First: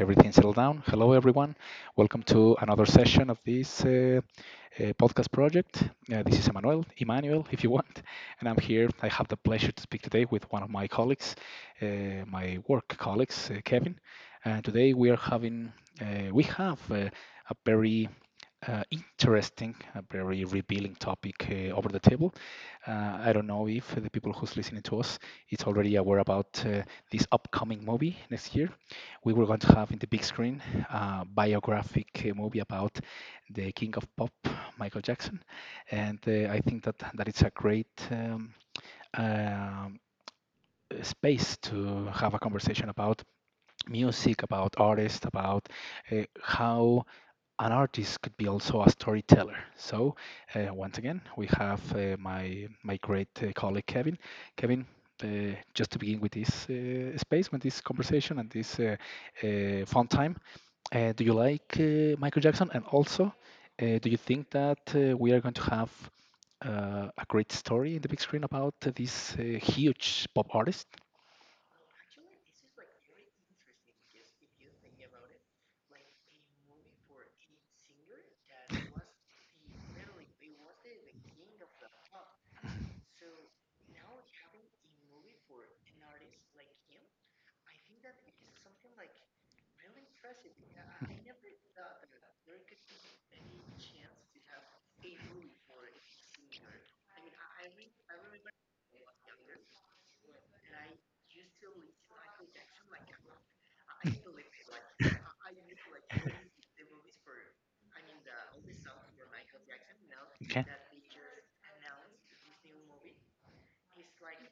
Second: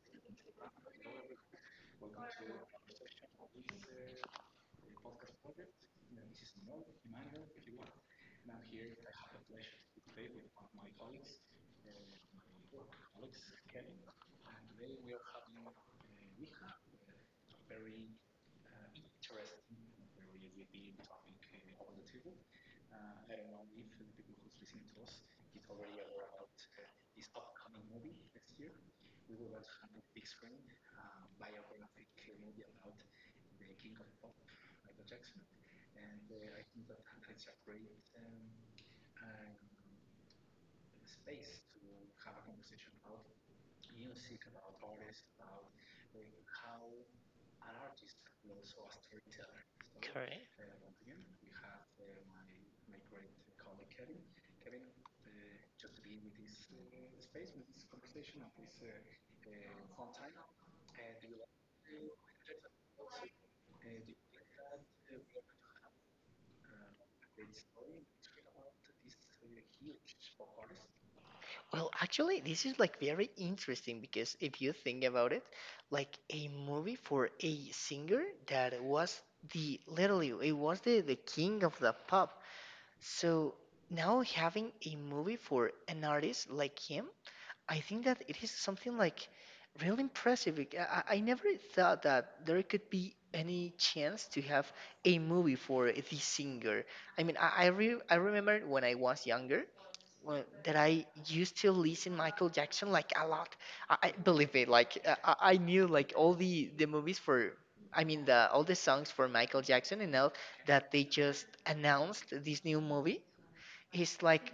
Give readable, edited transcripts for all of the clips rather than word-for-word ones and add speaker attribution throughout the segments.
Speaker 1: everything settled down. Hello, everyone. Welcome to another session of this podcast project. This is Emmanuel, Emmanuel, if you want, and I'm here. I have the pleasure to speak today with one of my colleagues, my work colleagues, Kevin. And today we have a very interesting, a very revealing topic over the table. I don't know if the people who's listening to us is already aware about this upcoming movie next year. We were going to have in the big screen a biographic movie about the king of pop, Michael Jackson, and I think that it's a great um, space to have a conversation about music, about artists, about how an artist could be also a storyteller. So
Speaker 2: Correct.
Speaker 1: once again, we have my great colleague Kevin. Kevin, just to begin with this space, with this conversation and this fun time, do you like Michael Jackson? And also, do you think that we are going to have a great story in the big screen about this huge pop artist?
Speaker 2: Well, actually, this is like very interesting because if you think about it, like a movie for a singer that was the literally it was the king of the pop. So now having a movie for an artist like him, I think that it is something like really impressive. Like, I never thought that there could be any chance to have a movie for this singer. I mean, I remember when I was younger, well, that I used to listen Michael Jackson like a lot. Believe me, like, I knew like all the movies for, I mean the all the songs for Michael Jackson. And now
Speaker 1: Okay.
Speaker 2: that they just announced this new movie, it's like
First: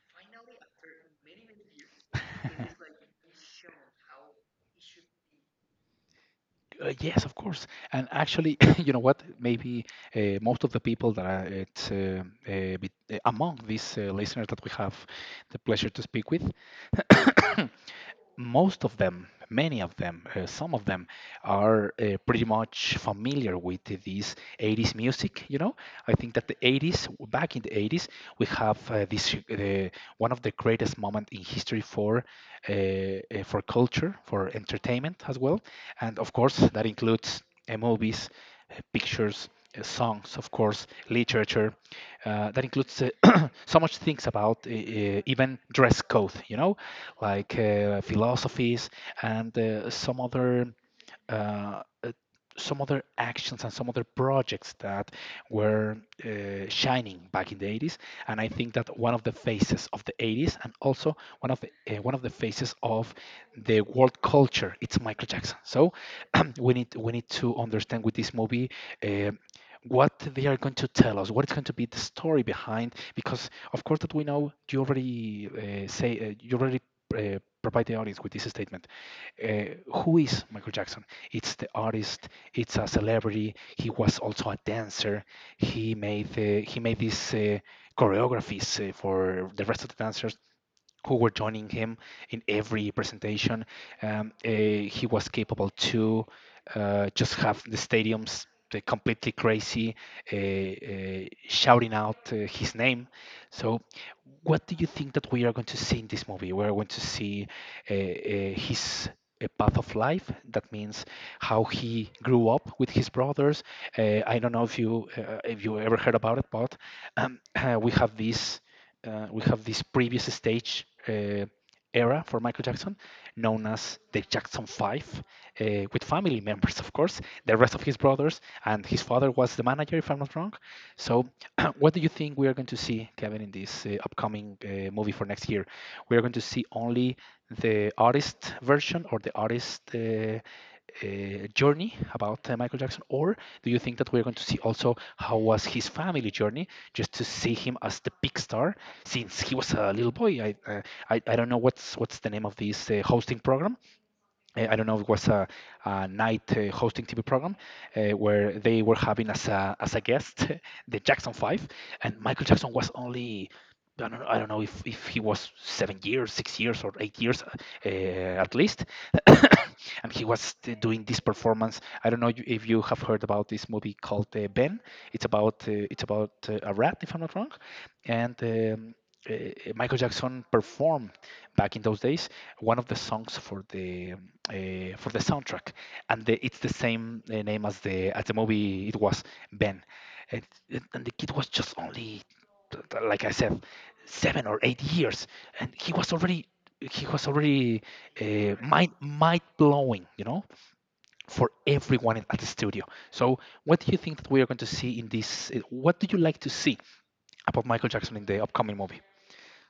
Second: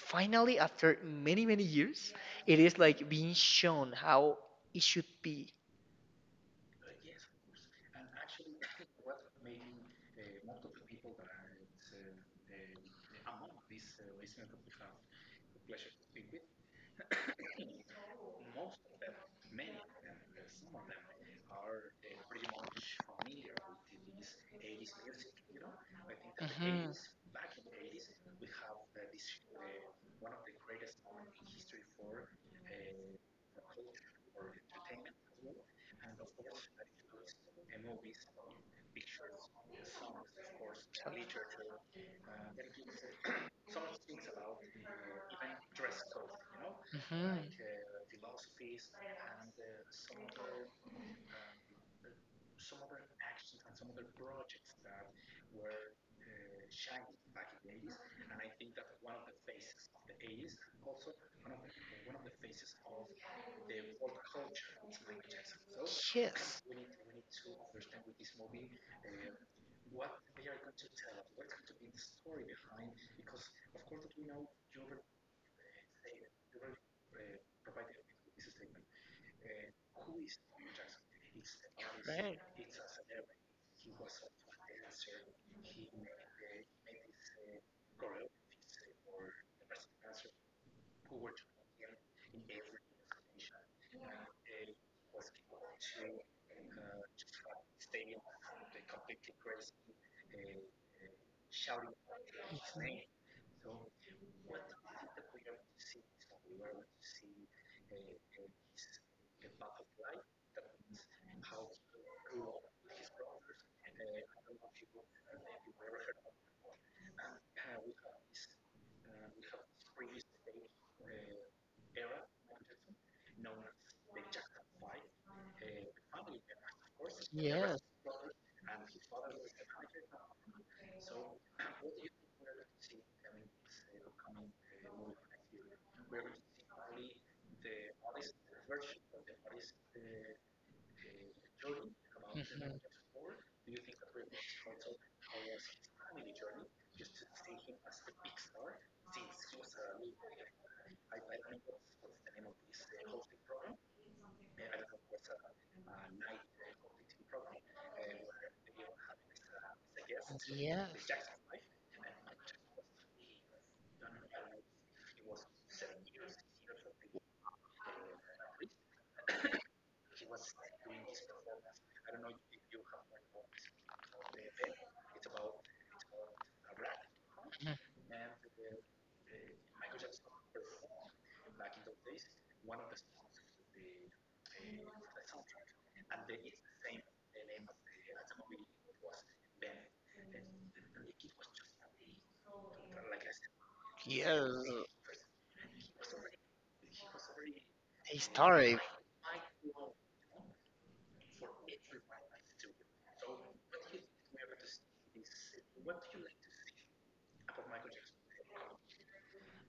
Speaker 2: finally, after many many years, it is like being shown how it should be.
Speaker 1: Yes, of course. And actually, you know what? Maybe most of the people that are among these listeners that we have the pleasure to speak with, most of them, many of them, some of them are pretty much familiar with this 80s music. You know, I think that the
Speaker 2: Mhm.
Speaker 1: 80s, back in the 80s, we have this one of the greatest moments in history for culture, for entertainment as well, and of course that includes movies, pictures. Songs, of course, literature. That includes so much things about even dress code, you know, like philosophies and
Speaker 2: Mhm.
Speaker 1: uh, uh, some other actions and some other projects that were shining back in the 80s. And I think that one of the faces of the 80s, and also one of the faces of the world culture, it's Michael Jackson. So
Speaker 2: Yes.
Speaker 1: we need to understand with this movie uh, what they are going to tell us, what is going to be the story behind, because of course that we know. You already say, you already provide the audience with this statement. Who is Michael Jackson? It's the artist.
Speaker 2: Right.
Speaker 1: It's a celebrity. He was also a dancer. He made these choreographies for the rest of the dancers who were joining him in every presentation. He was capable to just have the stadiums completely crazy, shouting out his name. So, what do you think that we are going to see in this movie? We are going to see uh, uh, his path of life. That means how he grew up with his brothers. I don't know if you ever heard about it, but um, we have this we have this previous stage era for Michael Jackson, known as the Jackson Five, uh, with family members, of course, the rest
Speaker 2: Yes.
Speaker 1: of his brothers, and his father was the manager, if I'm not wrong. So, what do you think we are going to see, Kevin, in this upcoming movie for next year? We are going to see only the artist version, or the artist journey about Michael Jackson, or do you think that we're going to see also how was his family journey, just to see him as the big star since he was a little boy. I don't know what's the name of this hosting
Speaker 2: Mhm.
Speaker 1: program,
Speaker 2: Uh,
Speaker 1: I don't know, it was a night hosting TV program where they were having as a guest
Speaker 2: Yeah.
Speaker 1: the Jackson Five, and Michael Jackson was only. I don't know if he was 7 years, 6 years, or 8 years at least. And doing this performance. I don't know you- If you have heard about this movie called Ben. It's about a rat, if I'm not wrong. And uh, Michael Jackson performed back in those days one of the songs for the soundtrack, and the, it's the same name as the movie. It was Ben, and, and the kid was just only, like I said, seven or
Speaker 2: Yes,
Speaker 1: eight years, and he was already
Speaker 2: a
Speaker 1: uh,
Speaker 2: story.
Speaker 1: mind mind blowing, you know, for everyone at the studio. So, what do you think that we are going to see in this? What do you like to see about Michael Jackson in the upcoming movie?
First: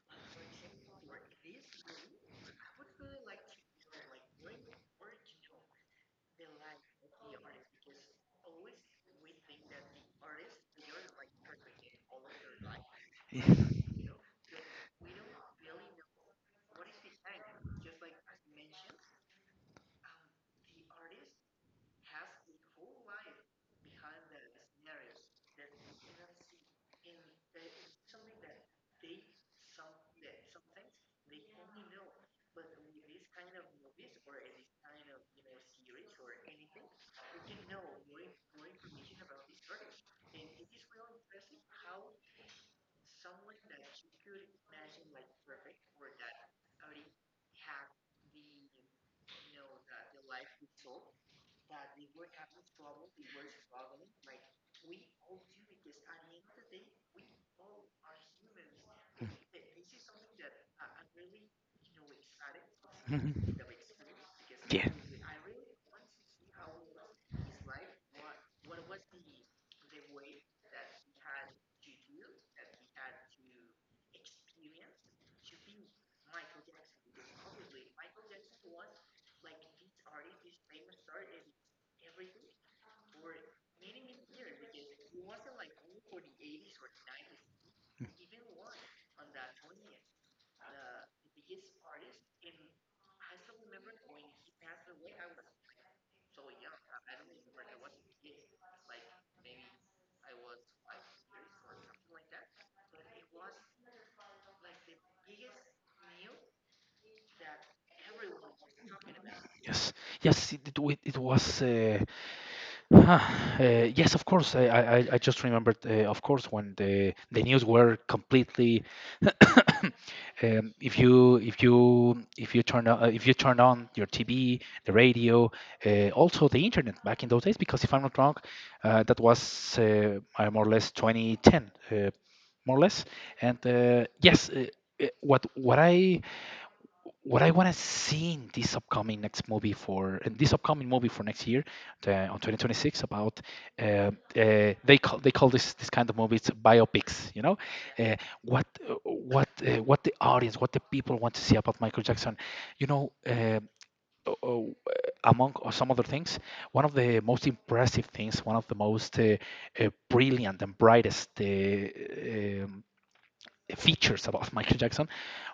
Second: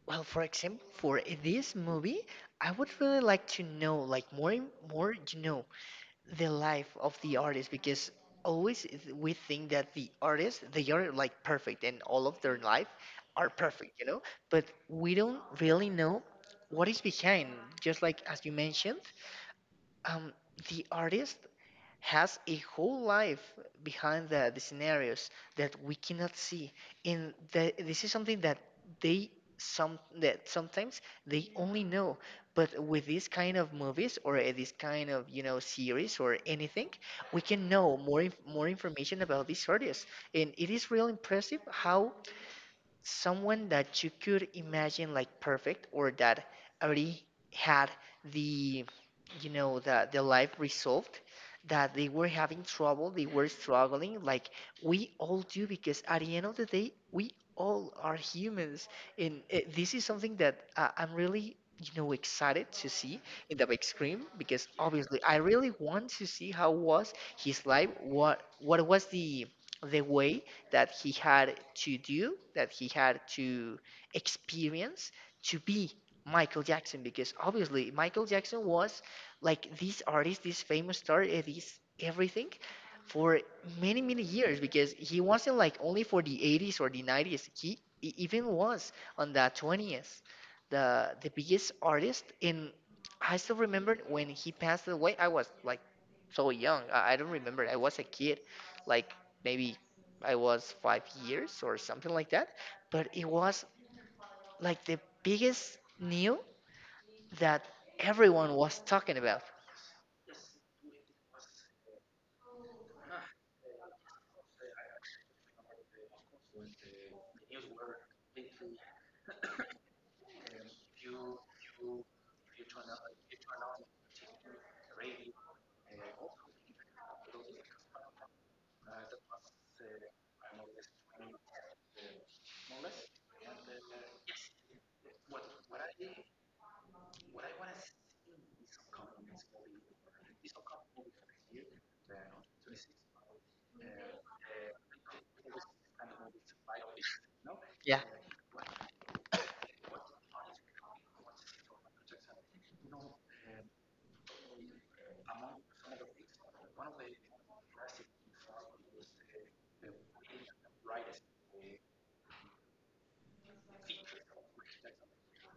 Speaker 2: Well, for example, for this movie, I would really like to know, like, more, the life of the artist because always we think that the artists they are like perfect and all of their life are perfect, but we don't really know what is behind, just like as you mentioned, um, the artist has a whole life behind the scenarios that we cannot see. And this is something that they, sometimes they only know. But with these kind of movies or this kind of, series or anything, we can know more information about these artists. And it is real impressive how someone that you could imagine like perfect or that already had the the life resolved, that they were having trouble, they were struggling, like we all do, because at the end of the day we all are humans. And this is something that I'm really, excited to see in the big screen because
Speaker 1: Yeah.
Speaker 2: obviously I really want to see how was his life. What was the way that he had to do, that he had to experience to be Michael Jackson. Because obviously, Michael Jackson was like this artist, this famous star, this everything for many, many years. Because he wasn't like only for the 80s or the 90s, he even was on the 20s, the biggest artist. And I still remember when he passed away, I was like, so young. I don't remember. I was a kid, like maybe I was 5 years or something like that. But it was like the biggest news that everyone was talking about.
Speaker 1: Yes, yes, it was. Huh, uh, yes, of course. I just remembered, of course, when the news were completely. If you if you if you turn on, if you turn on your TV, the radio, also the internet back in those days, because if I'm not wrong, that was more or less 2010, more or less. And yes, uh, what what I what I want to see in this upcoming movie for next year, on 2026, about they call this this kind of movies biopics. You know,
Speaker 2: Yeah.
Speaker 1: uh, what the audience, what the people want to see about Michael Jackson. You know, o- o- uh, among or some other things, one of the most impressive things, one of the most brilliant and brightest um, features about Michael Jackson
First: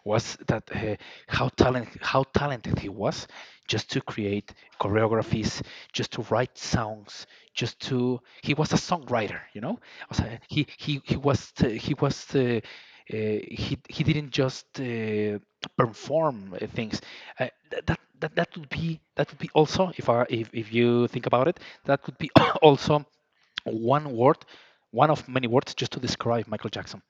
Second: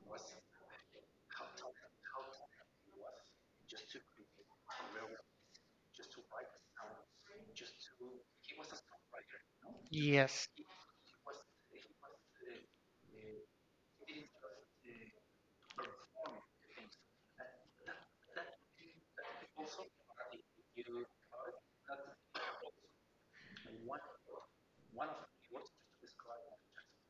Speaker 1: was that how talented he was, just to create choreographies, just to write songs, just to he was a songwriter, you know. O sea,
Speaker 2: Yes.
Speaker 1: he was he didn't just perform things. That would be also, if I if you think about it, that could be also one word, one of many words just to describe Michael Jackson.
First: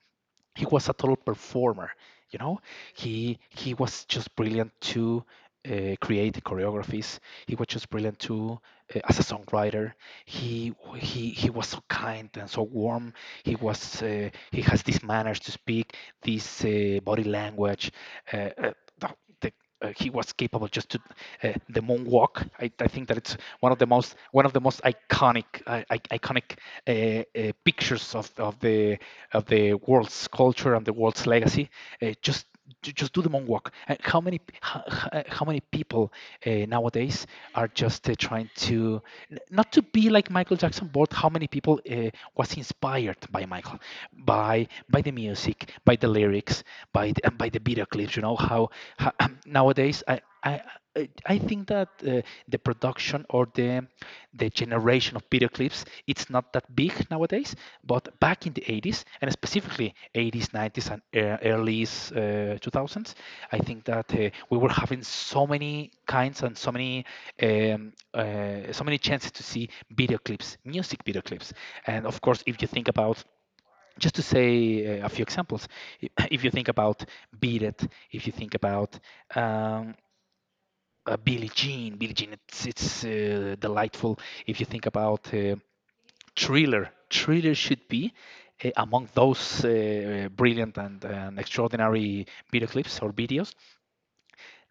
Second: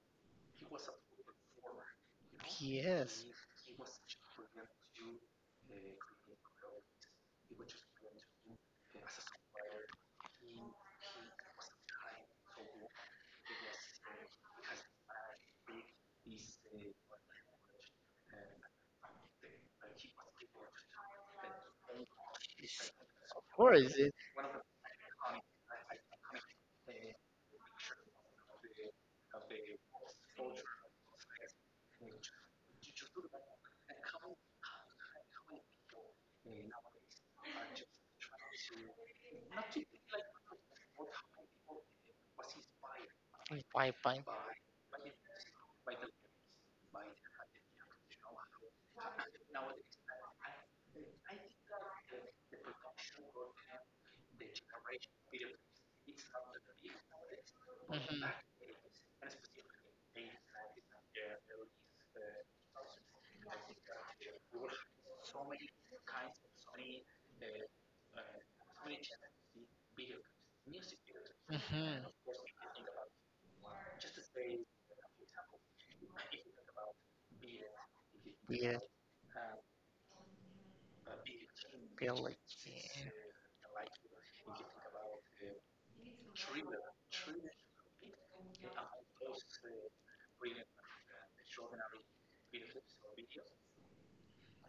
Speaker 1: He was a total performer, you know.
Speaker 2: Yes.
Speaker 1: He was just brilliant to create the choreographies, he was just brilliant to as a songwriter. He was so kind and so warm. He was he has these manners to speak, this body language uh, uh, the, the he was capable just to the moonwalk. I think that it's
Speaker 2: Or is
Speaker 1: one of the most iconic iconic pictures of the world's culture and the world's legacy. Uh, just just do the moonwalk. And how many p- how many people nowadays are just trying to not to be like Michael Jackson, but how many people was inspired by Michael,
Speaker 2: Bye bye.
Speaker 1: by the music, by the lyrics, by the, and by the video clips. You know how nowadays I think that the production or the generation of video clips it's not that big nowadays. But back in the 80s, and specifically 80s, 90s, and
Speaker 2: Mhm.
Speaker 1: early 2000s, I think that we were having so many kinds and so many so many chances to see video clips, music video clips. And of course, if you think about, just to say a few examples, if you think about Beat It, if you think
Speaker 2: Mhm. Yeah,
Speaker 1: about um, Billie Jean, Billie
Speaker 2: feel
Speaker 1: Jean,
Speaker 2: like
Speaker 1: it's
Speaker 2: yeah.
Speaker 1: delightful. If you think about Thriller, Thriller should be among those brilliant and extraordinary video clips or videos.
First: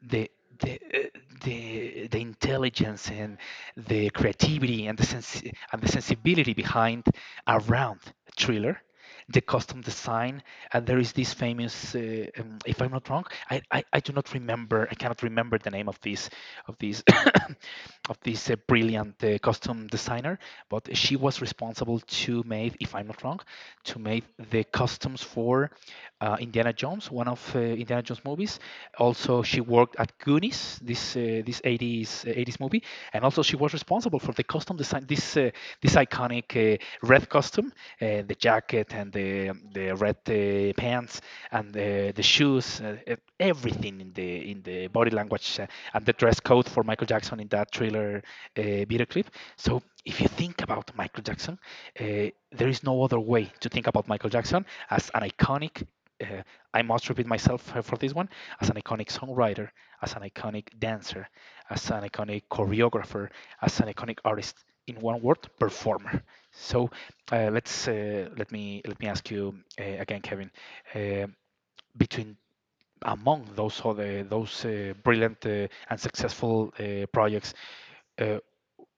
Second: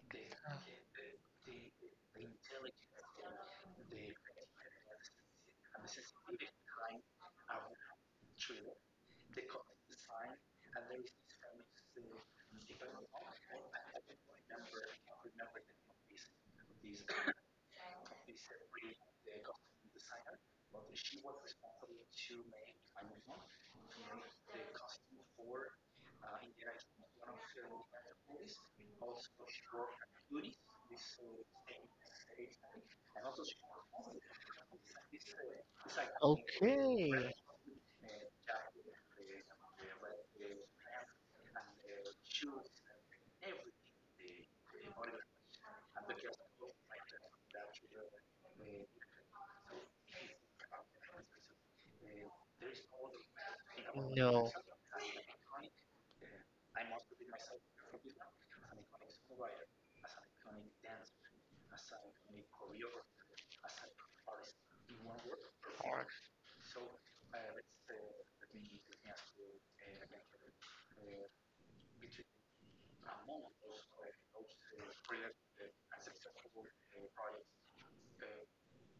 Speaker 1: the the uh, the intelligence and the creativity and and the sensibility behind, around Thriller, the custom design. And there is this famous if I'm not wrong, I do not remember, I cannot remember the name of this of this of this brilliant costume designer. But she was responsible to make, if I'm not wrong, to make the costumes for Indiana Jones, one of Indiana Jones movies. Also, she worked at Goonies, this this 80s 80s movie, and also she was responsible for the costume design. This iconic
Speaker 2: Okay.
Speaker 1: red costume, the jacket and the red pants, and the shoes, everything in the body language, and the dress code for Michael Jackson in that Thriller video clip. So if you think about Michael Jackson, uh, there is no other way to think about Michael
Speaker 2: No.
Speaker 1: Jackson as an iconic, uh, I must repeat myself for this one, as an iconic songwriter, as an iconic dancer, as an iconic choreographer, as an iconic artist. In one word,
Speaker 2: Or
Speaker 1: performer. So, let me ask you again, Kevin. Uh, between Among those brilliant and successful projects, uh,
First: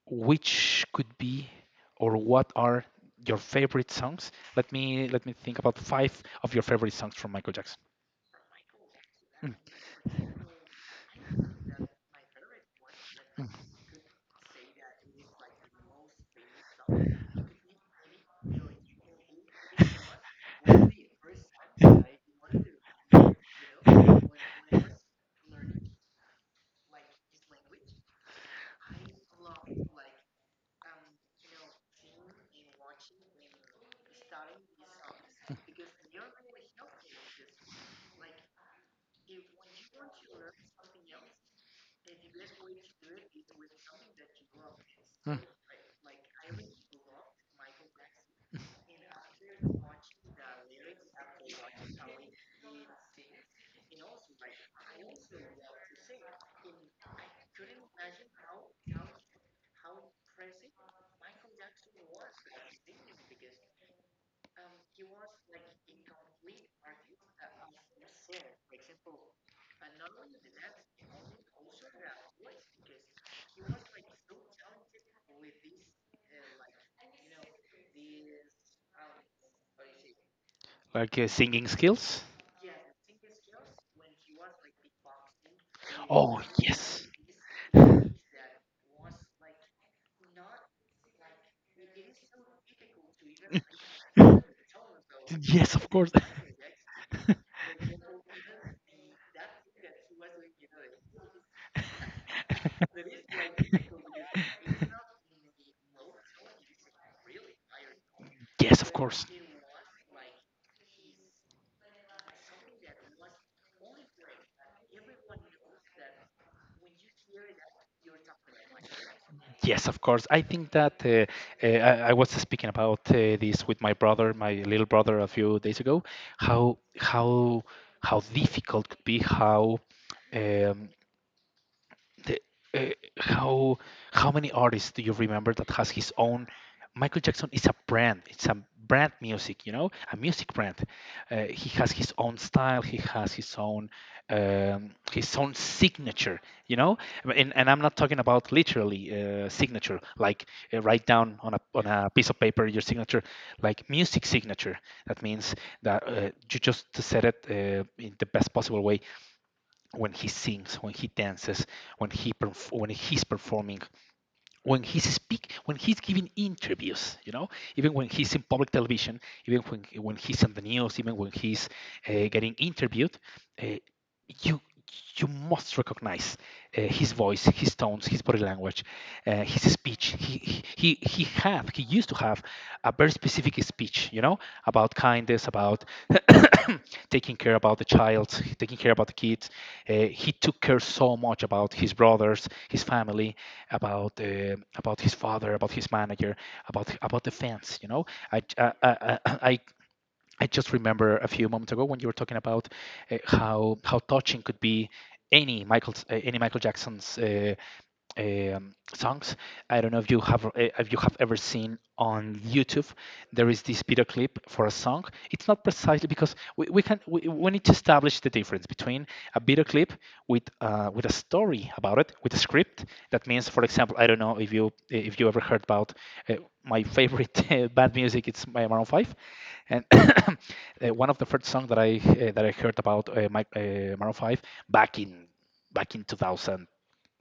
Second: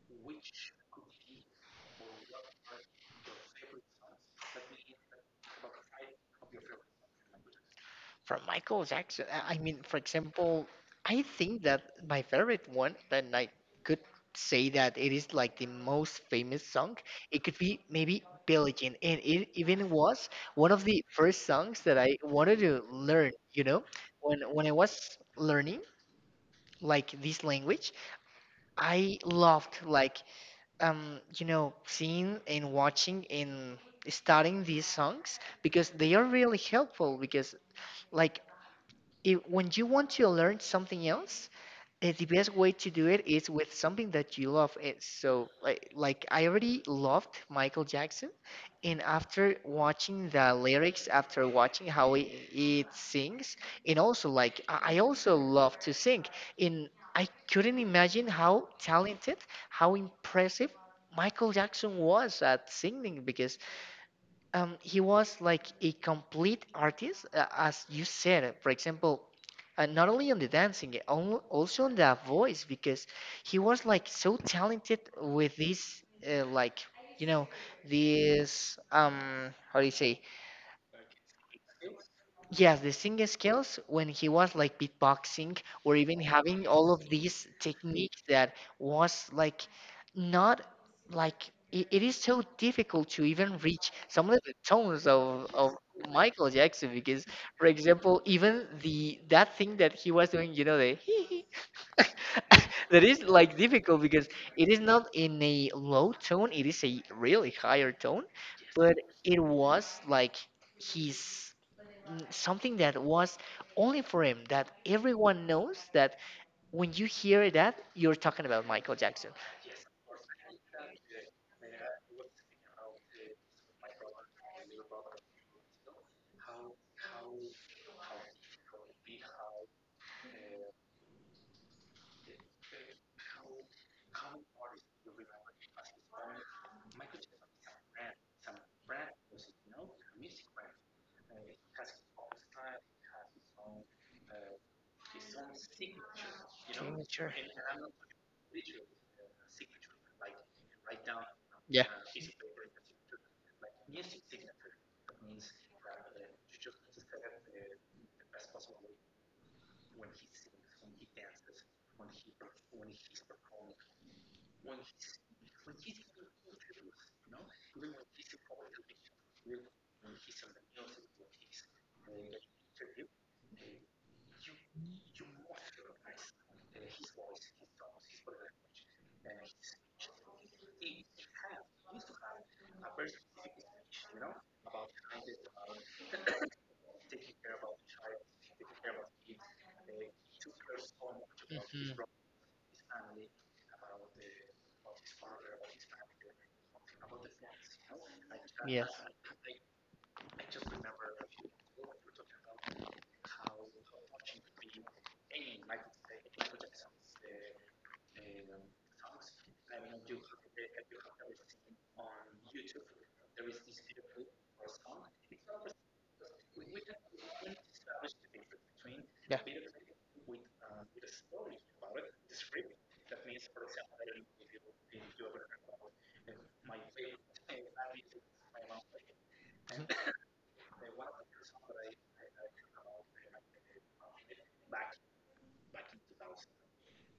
Speaker 1: which could be, or what are your favorite songs? Let me think about five of your favorite songs from Michael Jackson.
Speaker 2: from Michael Jackson.
Speaker 1: Mm.
Speaker 2: I mean, for
Speaker 1: Mm.
Speaker 2: example, I think that my favorite one, that
Speaker 1: Mm.
Speaker 2: I could say that it is like the most famous song. It could be maybe Billie Jean, and it even was one of the first songs that I wanted to learn. You know, when I was learning like this language, I loved, like, seeing and watching and studying these songs because they are really helpful. Because, like, if when you want to learn something else, the best way to do it is with something that you love. It so, like I already loved Michael Jackson, and after watching the lyrics, after watching how he, it sings, and also, like, I also love to sing. And I couldn't imagine how talented, how impressive Michael Jackson was at singing because he was like a complete artist, as you said. For example, not only on the dancing, also on the voice, because he was like so talented with this, like, you know, this, how do you say?
Speaker 1: Like singing skills?
Speaker 2: Yes, the singing skills when he was like beatboxing or even
Speaker 1: Oh,
Speaker 2: having all
Speaker 1: yes.
Speaker 2: of these techniques that was like not, like, it is so difficult to even reach some of the tones of,
Speaker 1: Yes,
Speaker 2: of
Speaker 1: of course.
Speaker 2: Michael Jackson because, for example, even the that thing that he was doing, the hee hee that is like difficult because it is not in a low tone, it is a really higher tone.
Speaker 1: Yes, of
Speaker 2: But
Speaker 1: course.
Speaker 2: it was like his, something that was only for him, that everyone knows, that when you hear that, you're talking about Michael Jackson.
Speaker 1: Yes, of course. I think that, uh, I, I was speaking about this with my brother, my little brother, a few days ago. How how how difficult could be, um, the, uh, how how many artists do you remember that has his own. Michael Jackson is a brand. It's a brand music, a music brand. He has his own style. He has his own signature, you know.
Speaker 2: Signature.
Speaker 1: And I'm not talking about literally, signature, like write down on a
Speaker 2: Yeah.
Speaker 1: on a piece of paper your signature, like music signature. That means that, you just said it in the best possible way. When he sings, when he dances, when he's performing, when he's giving interviews, even when he's in public television, even when he's on the news, even when he's getting interviewed. uh, you You must recognize his voice, his tones, his body language, his speech. He used to have a very specific speech, about kindness, about taking care about the child, taking care about the kids. uh, he took care so much about his brothers, his family, about his father, about his manager, about the fans. You know, I
Speaker 2: Mhm.
Speaker 1: I,
Speaker 2: Yes.
Speaker 1: I, I I just remember a few moments ago when you were talking about how touching could be any Michael Jackson's songs. I don't know if you have ever seen on YouTube. There is this video clip for a song. It's not precisely because we need to establish the difference between a video clip with a story about it, with a script. That means, for example, I don't know if you ever heard about uh, my favorite bad music. It's my Maroon Five. And one of the first songs that I heard about Maroon Five back in 2000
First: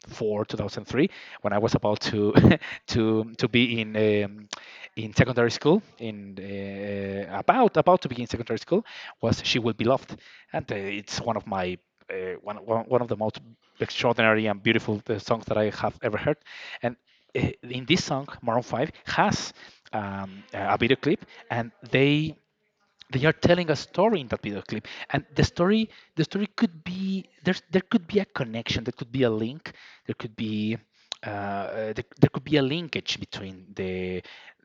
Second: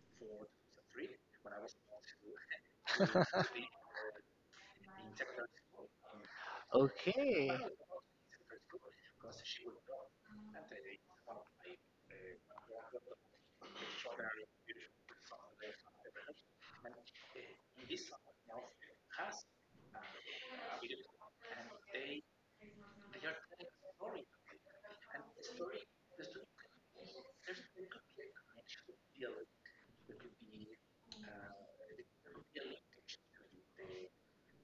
Speaker 1: four, 2003, when I was about to to be in secondary school, in
Speaker 2: Okay.
Speaker 1: about to begin secondary school, was "She Will Be Loved," and it's one of my one of the most extraordinary and beautiful songs that I have ever heard, and in this song, Maroon Five has a video clip. And they are telling a story in that video clip, and the story could be, there could be a connection, there could be a link, there could be there could be a linkage between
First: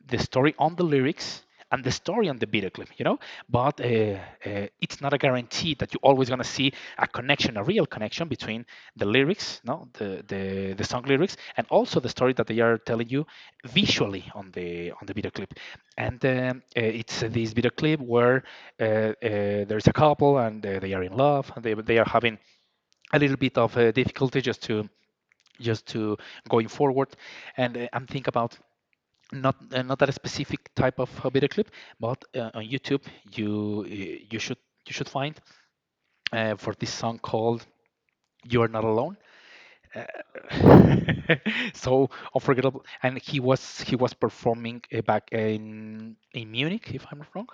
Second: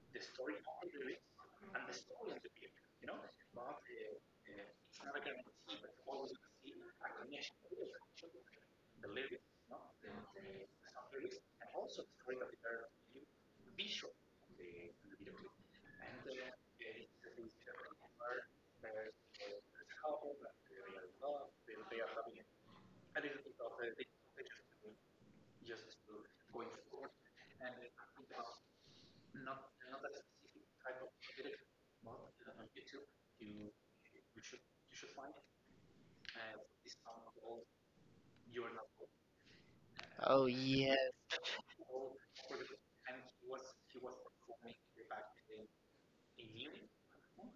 Speaker 1: the story on the lyrics and the story on the video clip. But it's not a guarantee that you're always going to see a connection, a real connection between the lyrics, no, the song lyrics, and also the story that they are telling you visually on the video clip. And It's this video clip where uh, uh, there's a couple, and they are in love, and they are having a little bit of difficulty just to just to going forward. And I'm thinking about not that specific type of video clip, but on YouTube, you uh, you should you should find for this song called "You're Not Alone."
Speaker 2: Oh yes,
Speaker 1: So unforgettable, and he was performing back in Munich, if I'm not wrong,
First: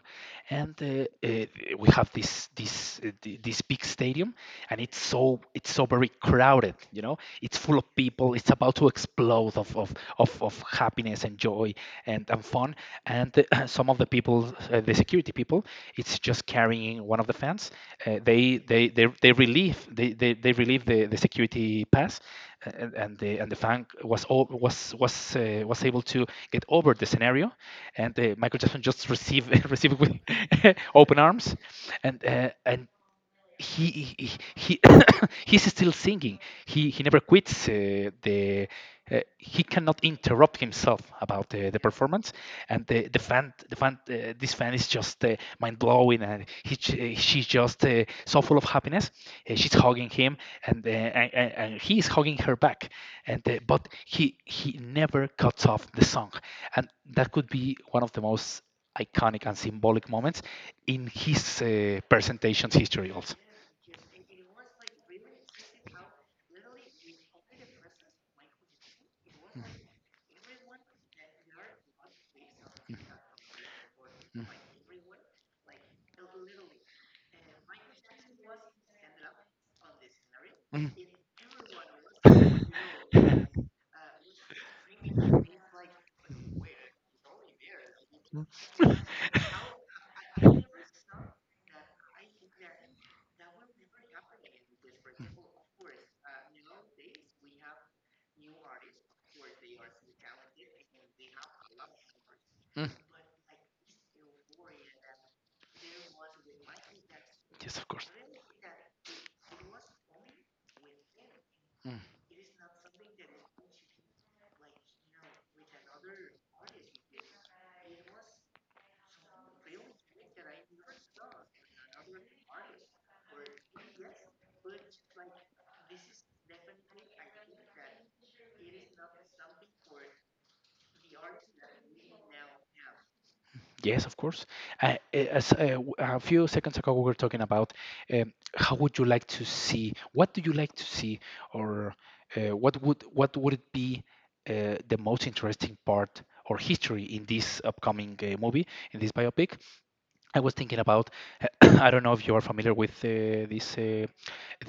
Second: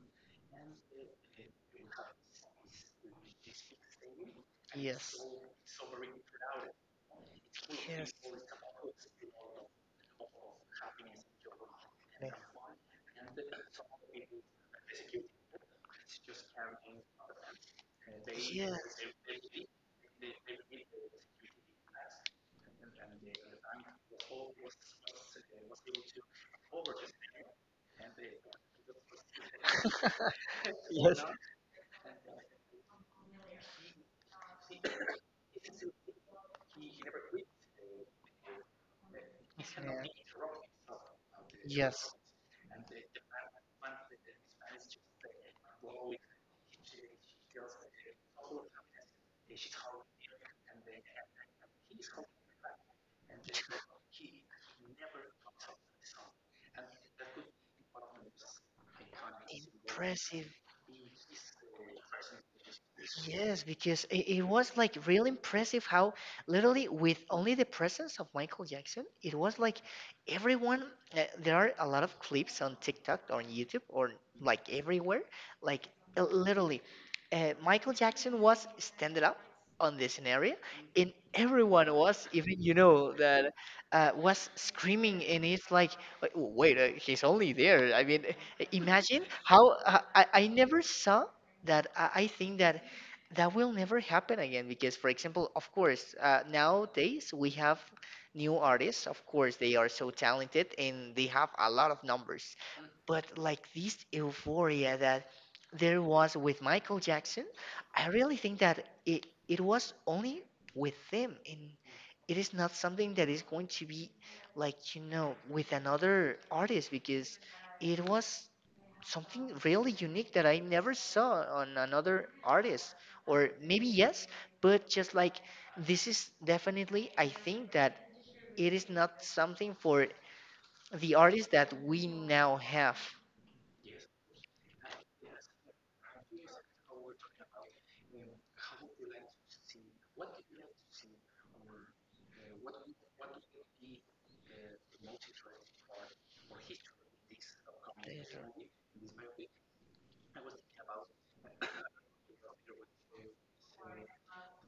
Speaker 1: and we have this big stadium, and
Speaker 2: yes,
Speaker 1: it's so very crowded, it's full of
Speaker 2: yes.
Speaker 1: people, it's about to explode of happiness and joy, and fun, and some of the people, the security people, it's just carrying one of the fans. uh, they,
Speaker 2: Yeah.
Speaker 1: they they
Speaker 2: Yes.
Speaker 1: they relieve they they, they relieve the security pass, and the fan was able to get over the scenario, and Michael Jackson just received received with open
Speaker 2: Yes.
Speaker 1: arms, and he he he's still singing. He never quits the. He cannot
Speaker 2: Yeah.
Speaker 1: interrupt himself about the
Speaker 2: Yes.
Speaker 1: performance, and the fan this fan is just mind blowing, and she's just so full of happiness. She's hugging him, and he is hugging her back. And But he never cuts off the song, and that could be one of the most iconic and symbolic moments
Speaker 2: Impressive.
Speaker 1: in his presentation's history. Also.
Speaker 2: Yes, because, it was like really impressive how literally with only the presence of Michael Jackson, it was like everyone, there are a lot of clips on TikTok or on YouTube or,
Speaker 1: Mm,
Speaker 2: like, everywhere. Like, literally, Michael Jackson was standing up on the scenario,
Speaker 1: mm, mm.
Speaker 2: and everyone was even, that was screaming, and it's like, "Wait, wait, he's only there. I mean,
Speaker 1: Mm.
Speaker 2: imagine how, I never saw that, I think that that will never happen again because, for example, of course, nowadays we have new artists, of course they are so talented and they have a lot of numbers.
Speaker 1: Mm,
Speaker 2: But like this euphoria that there was with Michael Jackson,
Speaker 1: yes, of course.
Speaker 2: I really think that it was only with him, and
Speaker 1: Mm,
Speaker 2: it is not something that is going to be, like, with another artist because it was something really unique that I never saw on another artist. Or maybe yes, but just like, this is definitely, I think that it is not something for the artists that we now have."
Speaker 1: yes, of course. As a few seconds ago, we were talking about, how would you like to see, what do you like to see, or what would it be the most interesting part or history in this upcoming movie, in this biopic? I was thinking about. I don't know if you are familiar with this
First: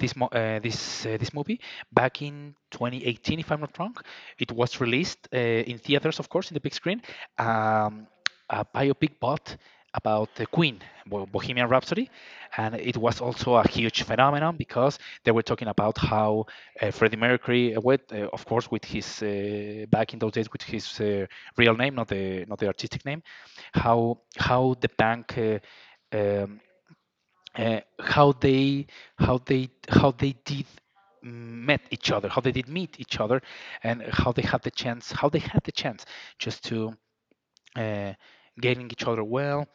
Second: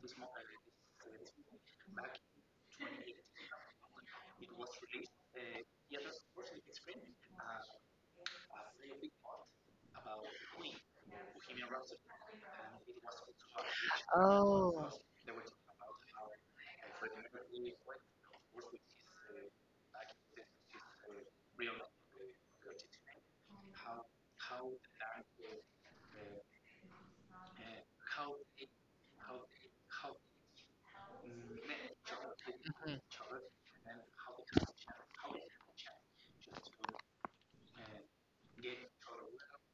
Speaker 1: this mo- this this movie. Back in 2018, if I'm not wrong, it was released in theaters, of course, in the big screen. Um, a biopic, but about the Queen, Bohemian Rhapsody, and it was also a huge phenomenon
Speaker 2: Oh.
Speaker 1: because they were talking about how, Freddie Mercury, with, of course, with his, back in those days, with his real name, not the not the artistic name, how the bank. Um, uh, how they how they how they did met each other, how they did
Speaker 2: Mhm.
Speaker 1: meet each other, and how they had the chance just to uh, getting each other well,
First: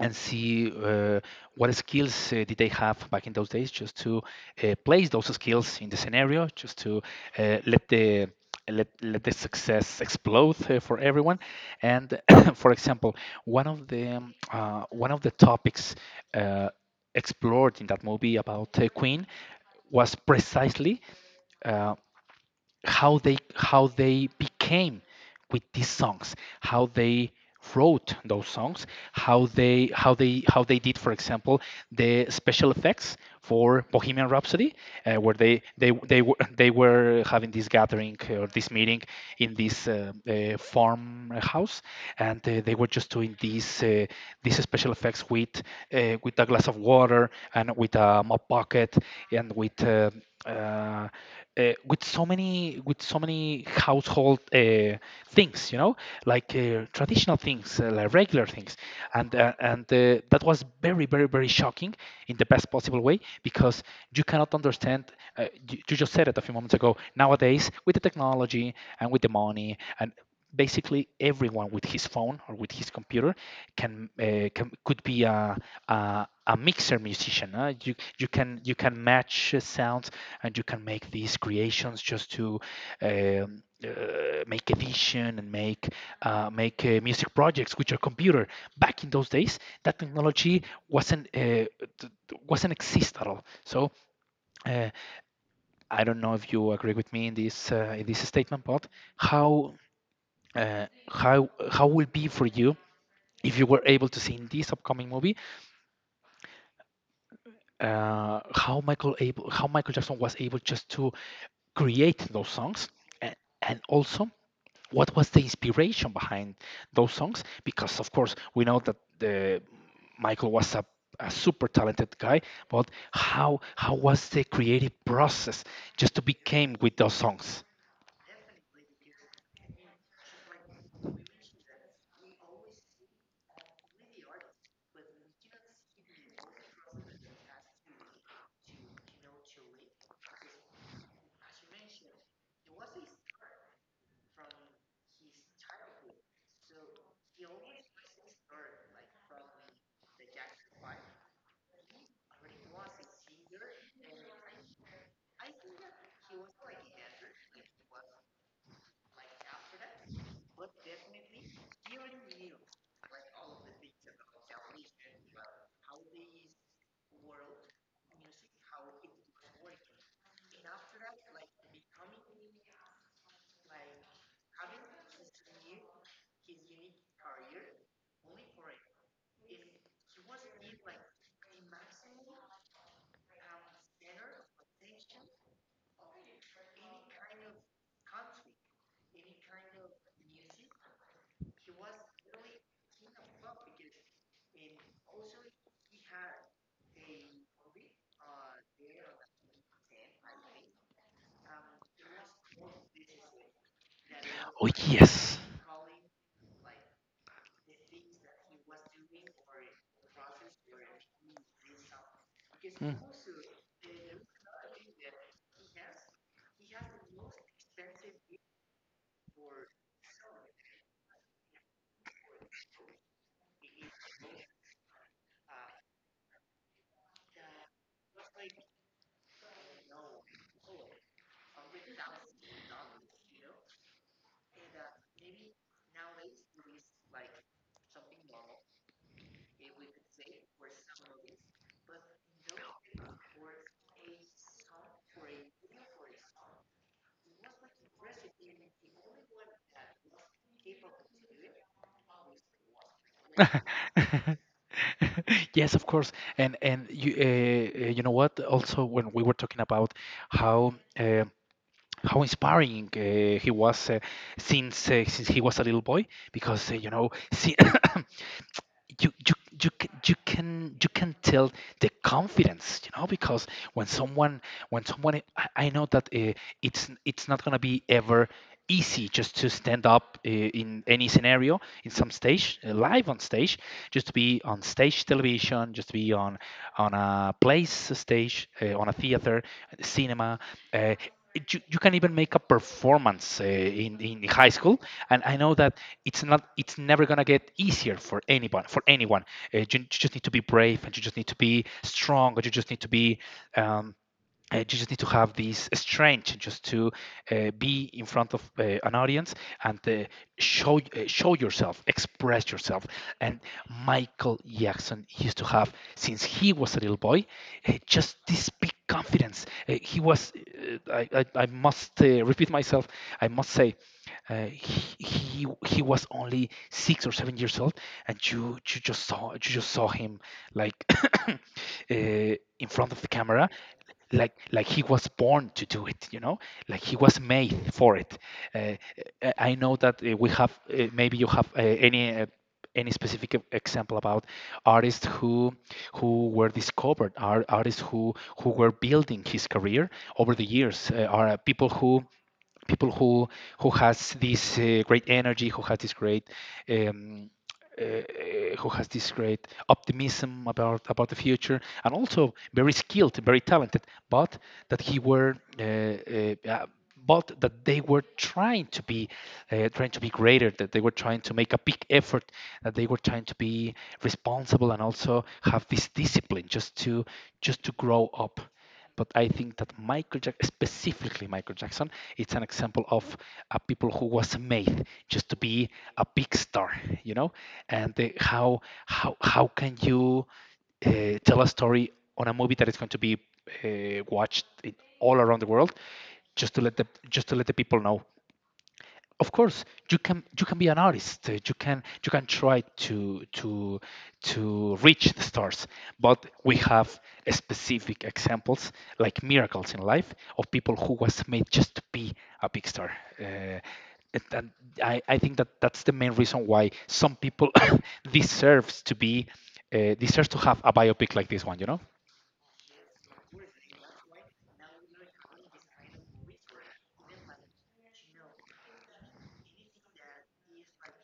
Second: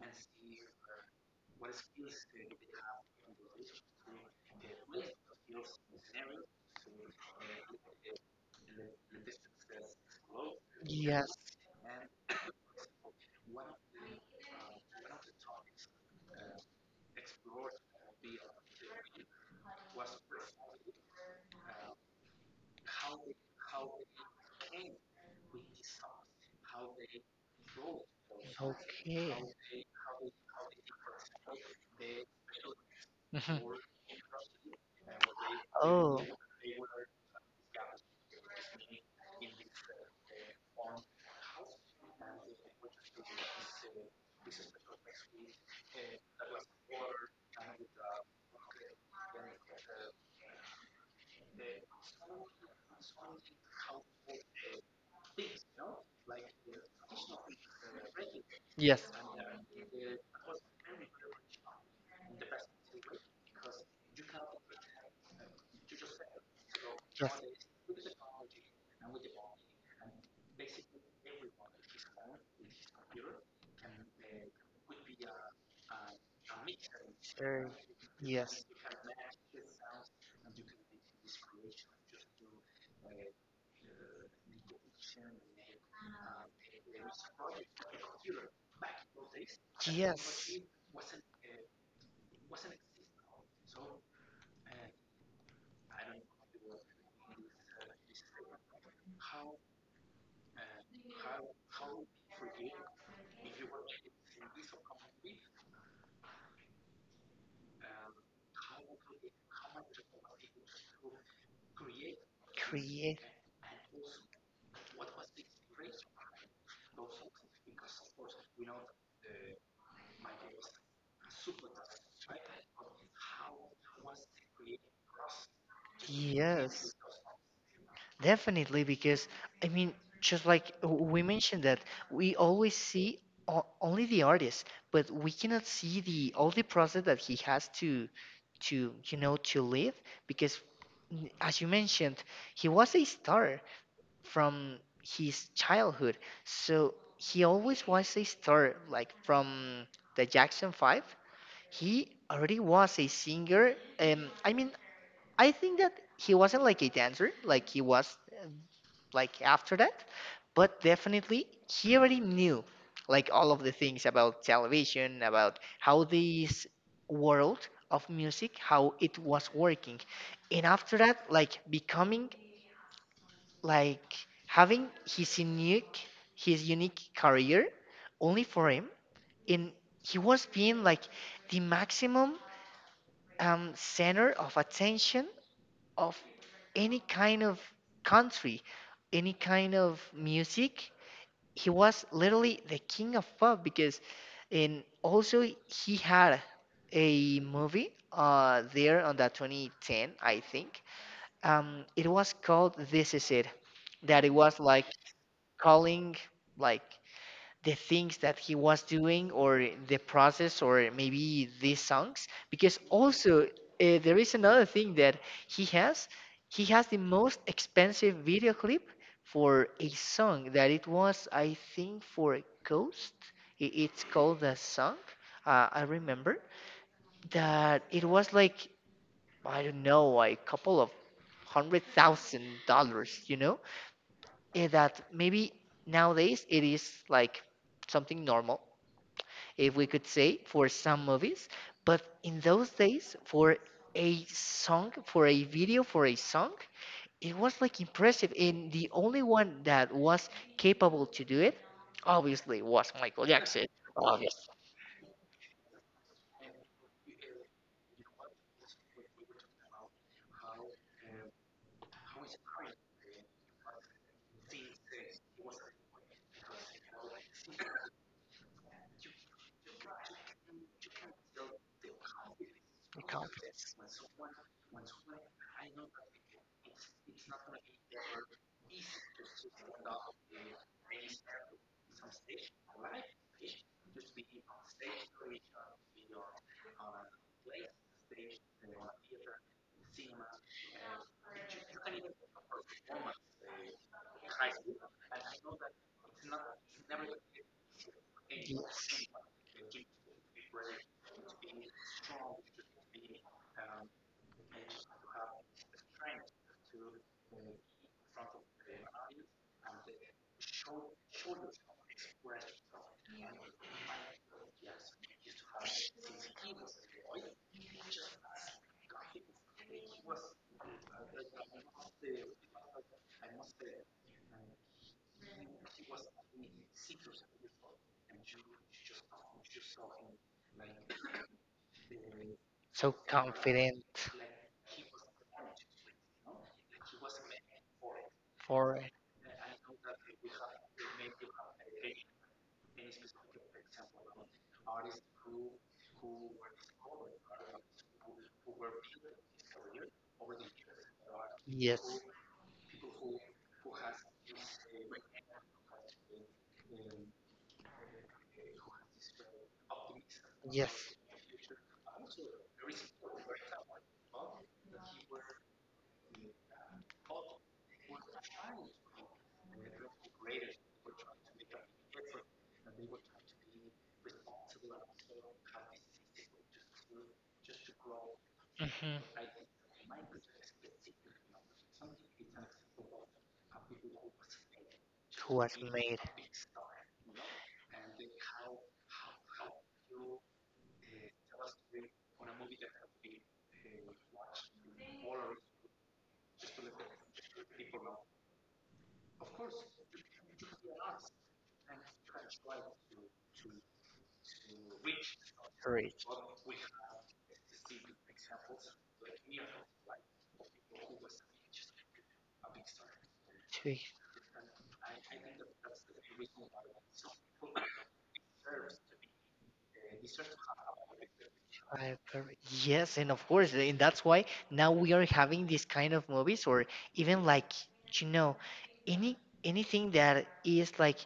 Speaker 1: and see what skills did they have back in those days, just to place those skills in the scenario, just to uh, let the let the success explode for
Speaker 2: Yes.
Speaker 1: everyone, and for example, one of the topics uh, explored in that movie about Queen was precisely uh, how they became with these songs, how they wrote those songs,
Speaker 2: Okay.
Speaker 1: how they did, for example, the special effects
Speaker 2: Mhm.
Speaker 1: for Bohemian Rhapsody, where
Speaker 2: Oh.
Speaker 1: they were having this gathering or this meeting in this farmhouse, and they were just doing these special effects with a glass of water, and with a mop bucket, and with uh, with so many household things, you know, like traditional things, like regular things,
Speaker 2: Yes.
Speaker 1: and that was very very very shocking, in the best possible way, because you cannot understand. Uh, you, you just said it a few moments ago:
Speaker 2: Yes.
Speaker 1: nowadays with the technology and with the money, and basically everyone with his phone or with his computer can could be a mixer musician.
Speaker 2: Very,
Speaker 1: You You can
Speaker 2: yes,
Speaker 1: you can match sounds, and you can make these creations just to um, uh, make edition and make music projects with your computer. Back in those days, that
Speaker 2: yes,
Speaker 1: technology wasn't th- th- wasn't exist at all, so uh, I don't know if you agree with me in this statement. But how how will be for you if you were able to see in this upcoming movie how Michael Jackson was able just to create those songs,
Speaker 2: create,
Speaker 1: and, and also what was the inspiration behind those songs. Because of course we know that the Michael was a super talented guy, but how was the creative process just to became
Speaker 2: yes,
Speaker 1: with those songs.
Speaker 2: definitely. Because, I mean, just like, we mentioned that we always see, only the artist, but we cannot see the all the process that he has to, to live. Because, as you mentioned, he was a star. From his childhood. So he always was a star, like from the Jackson 5. He already was a singer. I mean, I think that he wasn't like a dancer, like he was, like after that, but definitely he already knew like all of the things about television, about how this world of music, how it was working. And after that, like becoming, like having his unique career only for him, and he was being like the maximum, center of attention of any kind of country, any kind of music. He was literally the king of pop, because, and also he had a movie, there on the 2010, I think. It was called This Is It. That it was
Speaker 1: Oh,
Speaker 2: like
Speaker 1: yes.
Speaker 2: calling, like, the things that he was doing or the process, or maybe these songs, because
Speaker 1: Mm.
Speaker 2: also, there is another thing, that he has he has the most expensive video clip for a song, that it was, I think, for a ghost. It's called the song, I remember that it was like, I don't know, a couple of $100,000, that maybe nowadays it is like something normal, if we could say, for some movies. But in those days, for a song, for a video, for a song, it was like impressive. And the only one that was capable to do it, obviously, was Michael Jackson. Obviously,
Speaker 1: Yes, of course. And you know what? Also, when we were talking about how uh, how inspiring he was, since he was a little boy, because see, you you can you can tell the confidence because
Speaker 2: conf-
Speaker 1: when someone when someone I know that it's not going to be ever easy just to stand up in any scenario, in some stage, live on stage, just to be on stage television, just to be on a place, a stage, on a theater, cinema, uh, you can even make a performance in high school. And I know that it's never going to get easier for anyone. Uh, you just need to be brave, and you just need to be strong, and you just need to be um, you just need to have this strength just to be in front of an audience. And show, show yourself, express yourself. And Michael Jackson used to have, since he was a little boy, just this big confidence. He was I must repeat myself. I must say, he was only 6 or 7 years old, and you just saw, you just saw him, like, uh, in
Speaker 2: so
Speaker 1: front of the camera,
Speaker 2: confident
Speaker 1: like he was born to do it, you know, like he was made for it. Uh,
Speaker 2: for it.
Speaker 1: I know that we have, maybe you have any. Any specific example about artists who were discovered, are artists who were building his career over the years, are
Speaker 2: Yes,
Speaker 1: people who has this great energy, who has this great um, who has this great optimism
Speaker 2: yes.
Speaker 1: about the future, and also very skilled, very talented, but that he were. But that they were trying to be, trying to be greater, that they were trying to make a big effort, that they were trying to be responsible, and also have this discipline just to grow up.
Speaker 2: Hmm.
Speaker 1: But I think that Michael Jackson, specifically Michael Jackson, it's an example of a people who was made just to
Speaker 2: Who has
Speaker 1: be
Speaker 2: made.
Speaker 1: a big star, you know. And how can you uh, tell a story on a movie that is going to be watched in, all around the world, just to let the just to let the people know. Of course, you can be an artist. Uh, you can try to to reach the stars.
Speaker 2: Rich.
Speaker 1: But we have specific examples, like miracles in life, of people who was made just to be a big star. uh,
Speaker 2: Three,
Speaker 1: and I think that that's the main reason why some people deserves to be, deserves to have a biopic like this one, you know.
Speaker 2: five, Yes, and of course, and that's why now we are having these kind of movies, or even like, you know, any anything that is like,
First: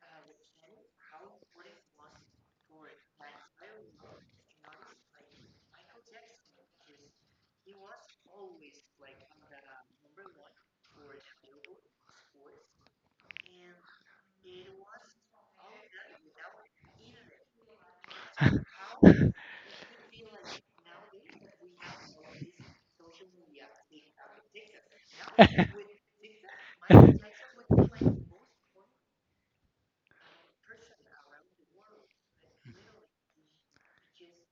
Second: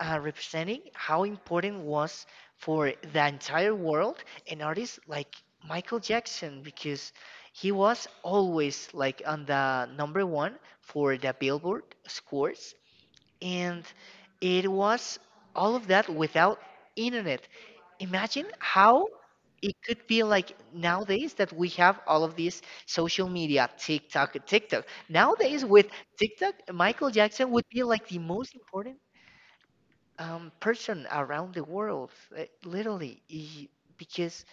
Speaker 2: representing how important was for the entire world an artist like Michael Jackson, because he was always like on the number one for the Billboard scores, and it was all of that without internet. Imagine how it could be like nowadays, that we have all of these social media, TikTok, TikTok. Nowadays with TikTok, Michael Jackson would be like the most important person around the world, literally, because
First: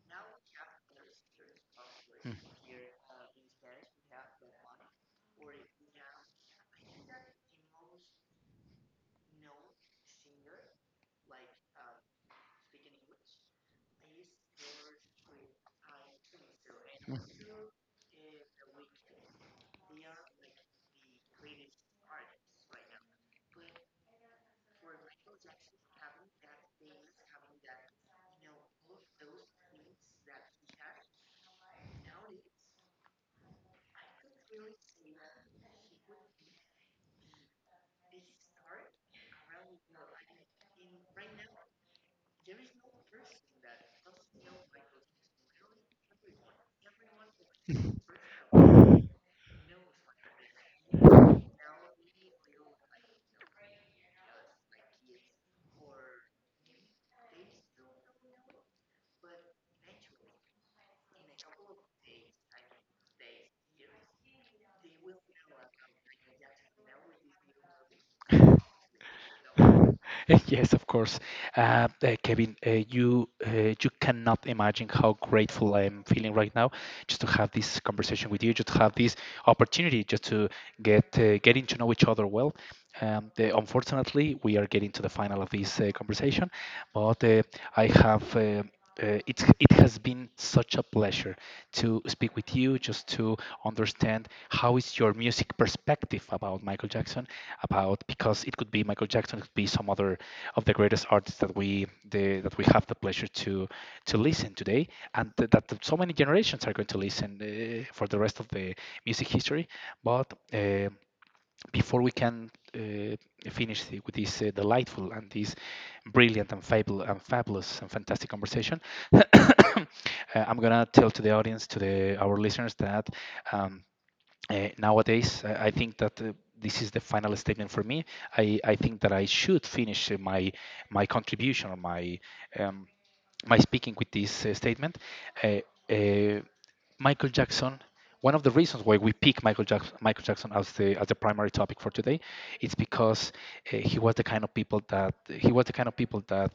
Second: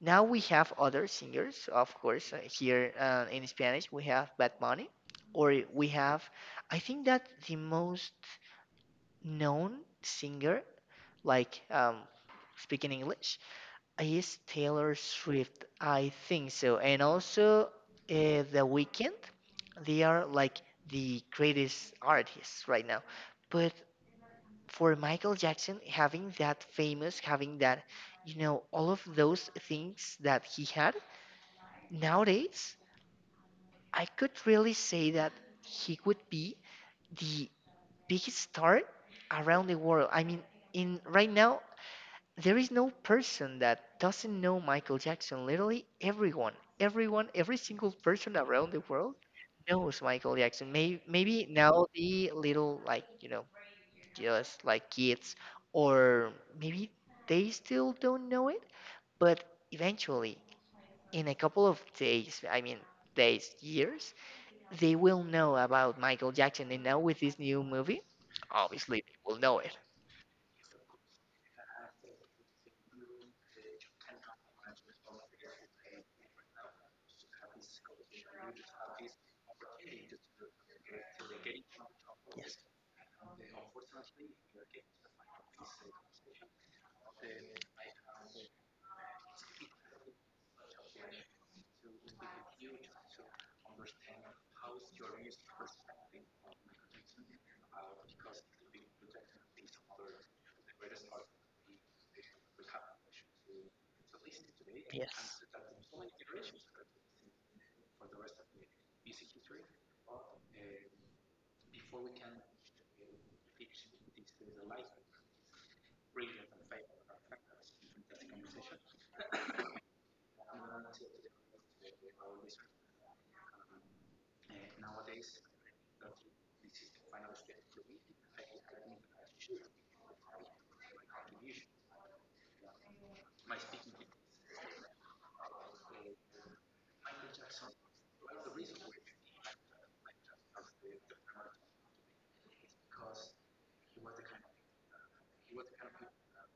Speaker 2: now we have other singers. Of course, here, in Spanish we have Bad Bunny, or we have, I think that the most known singer, like, speaking English, is Taylor Swift. I think so. And also, The Weeknd, they are like the greatest artists right now. But for Michael Jackson, having that famous, having that, all of those things that he had, nowadays, I could really say that he could be the biggest star around the world. I mean, in right now, there is no person that doesn't know Michael Jackson. Literally, everyone, everyone, every single person around the world knows Michael Jackson. Maybe, maybe now the little, like, just like kids, or maybe they still don't know it. But eventually, in a couple of days, I mean days, years, they will know about Michael Jackson. And now with this new movie, obviously they will know it.
Speaker 1: Yes, of course. Kevin, you you cannot imagine how grateful I am feeling right now, just to have this conversation with you, just to have this opportunity, just to getting to know each other well. Unfortunately, we are getting to the final of this conversation, but I have. It's, it has been such a pleasure to speak with you, just to understand how is your music perspective about Michael Jackson, about because it could be Michael Jackson, it could be some other of the greatest artists that we the, that we have the pleasure to listen today, and
Speaker 2: Yes.
Speaker 1: that so many generations are going to listen for the rest of the music history. But before we can finish the, with this delightful and this brilliant and fable and fabulous and fantastic conversation, uh, I'm gonna tell to the audience, to the our listeners that. Um, nowadays, I think that this is the final statement for me. I think that I should finish my my contribution, or my um, my speaking with this statement. Uh, uh, Michael Jackson. One of the reasons why we pick Michael Jackson, Michael Jackson as the primary topic for today, it's because he was the kind of people that he was the kind of people that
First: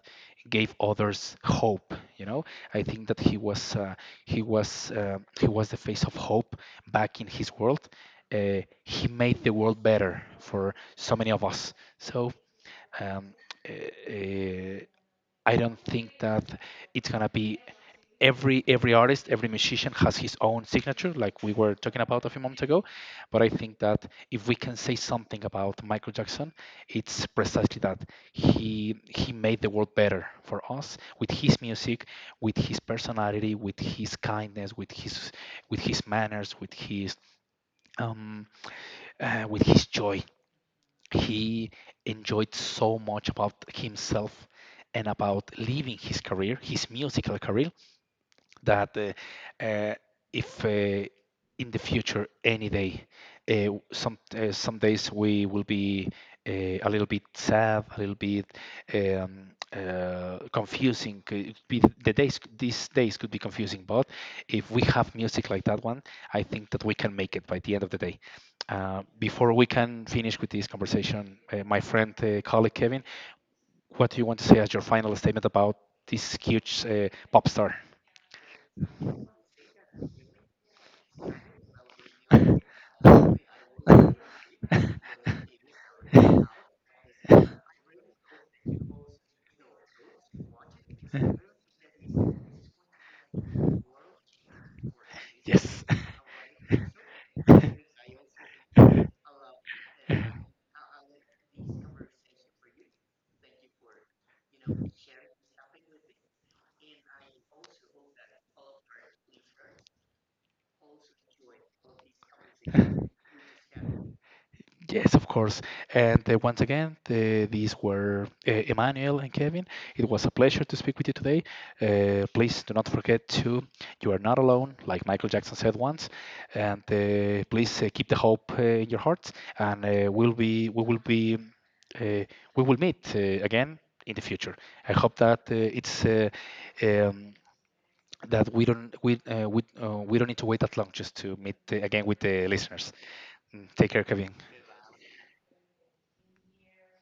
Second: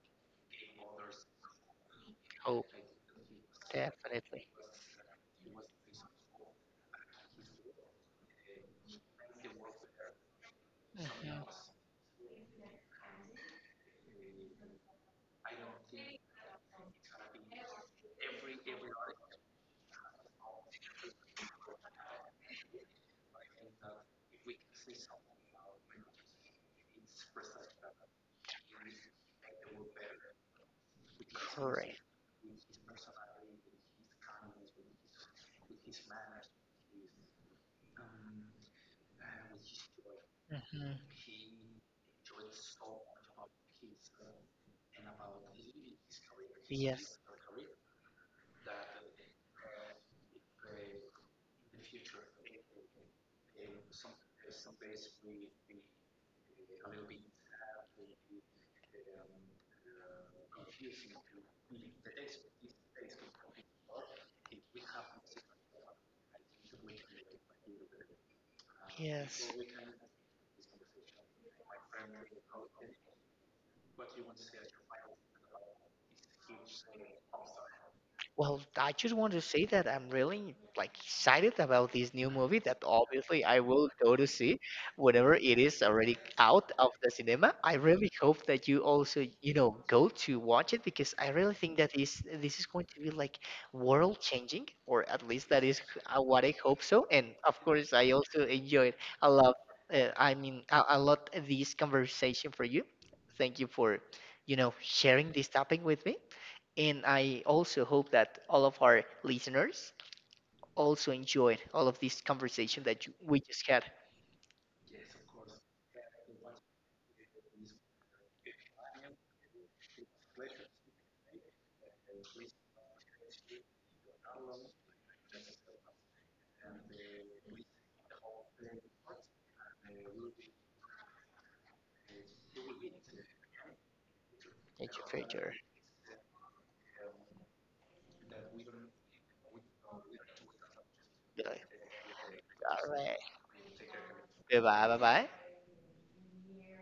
Speaker 1: gave others hope. You know,
Speaker 2: Oh,
Speaker 1: I think that he was he
Speaker 2: definitely.
Speaker 1: was he was the face of hope back in his world. He made the world better for so many
Speaker 2: Mhm.
Speaker 1: of us. So um, uh, uh, I don't think that it's gonna be. Every artist, every musician has his own signature, like we were talking about a few moments ago. But I think that if we can say something about Michael Jackson, it's precisely that he made the world better for us, with his
Speaker 2: Correct.
Speaker 1: music, with his personality, with his kindness, with his manners, um, with his joy.
Speaker 2: Mhm.
Speaker 1: He enjoyed so much about himself and about living his career, his
Speaker 2: Yes.
Speaker 1: musical career, that uh, if in the future, any day, some days we will be uh, a little bit sad, a little bit confusing, could be the days, these days could be confusing. But if we have music like that one, I think that we can make it by the end of the day. Uh,
Speaker 2: Yes.
Speaker 1: before we can finish with this conversation, my friend, colleague Kevin, what do you want to say as your final statement about this huge pop star?
Speaker 2: Well, I just want to say that I'm really, like, excited about this new movie, that obviously I will go to see whenever it is already out of the cinema. I really hope that you also, go to watch it, because I really think that is this is going to be like world changing, or at least that is,
Speaker 1: yes.
Speaker 2: what I hope so. And of course, I also enjoyed a lot. I mean, a lot, this conversation for you. Thank you for, sharing this topic with me. And I also hope that all of our listeners also enjoyed all of this conversation that you, we just had.
Speaker 1: Yes, of course. And once again, these were Emmanuel and Kevin. It was a pleasure to speak with you today. Please do not forget to, you are not alone, like Michael Jackson said once. And please keep the hope in your hearts. And we will be, uh, we will meet again in the future. I hope
Speaker 2: Take
Speaker 1: that
Speaker 2: care.
Speaker 1: it's um, that we don't need to wait that long just to
Speaker 2: All
Speaker 1: meet again with the listeners.
Speaker 2: right.
Speaker 1: Mm, take care, Kevin.
Speaker 2: Bye bye. Bye bye.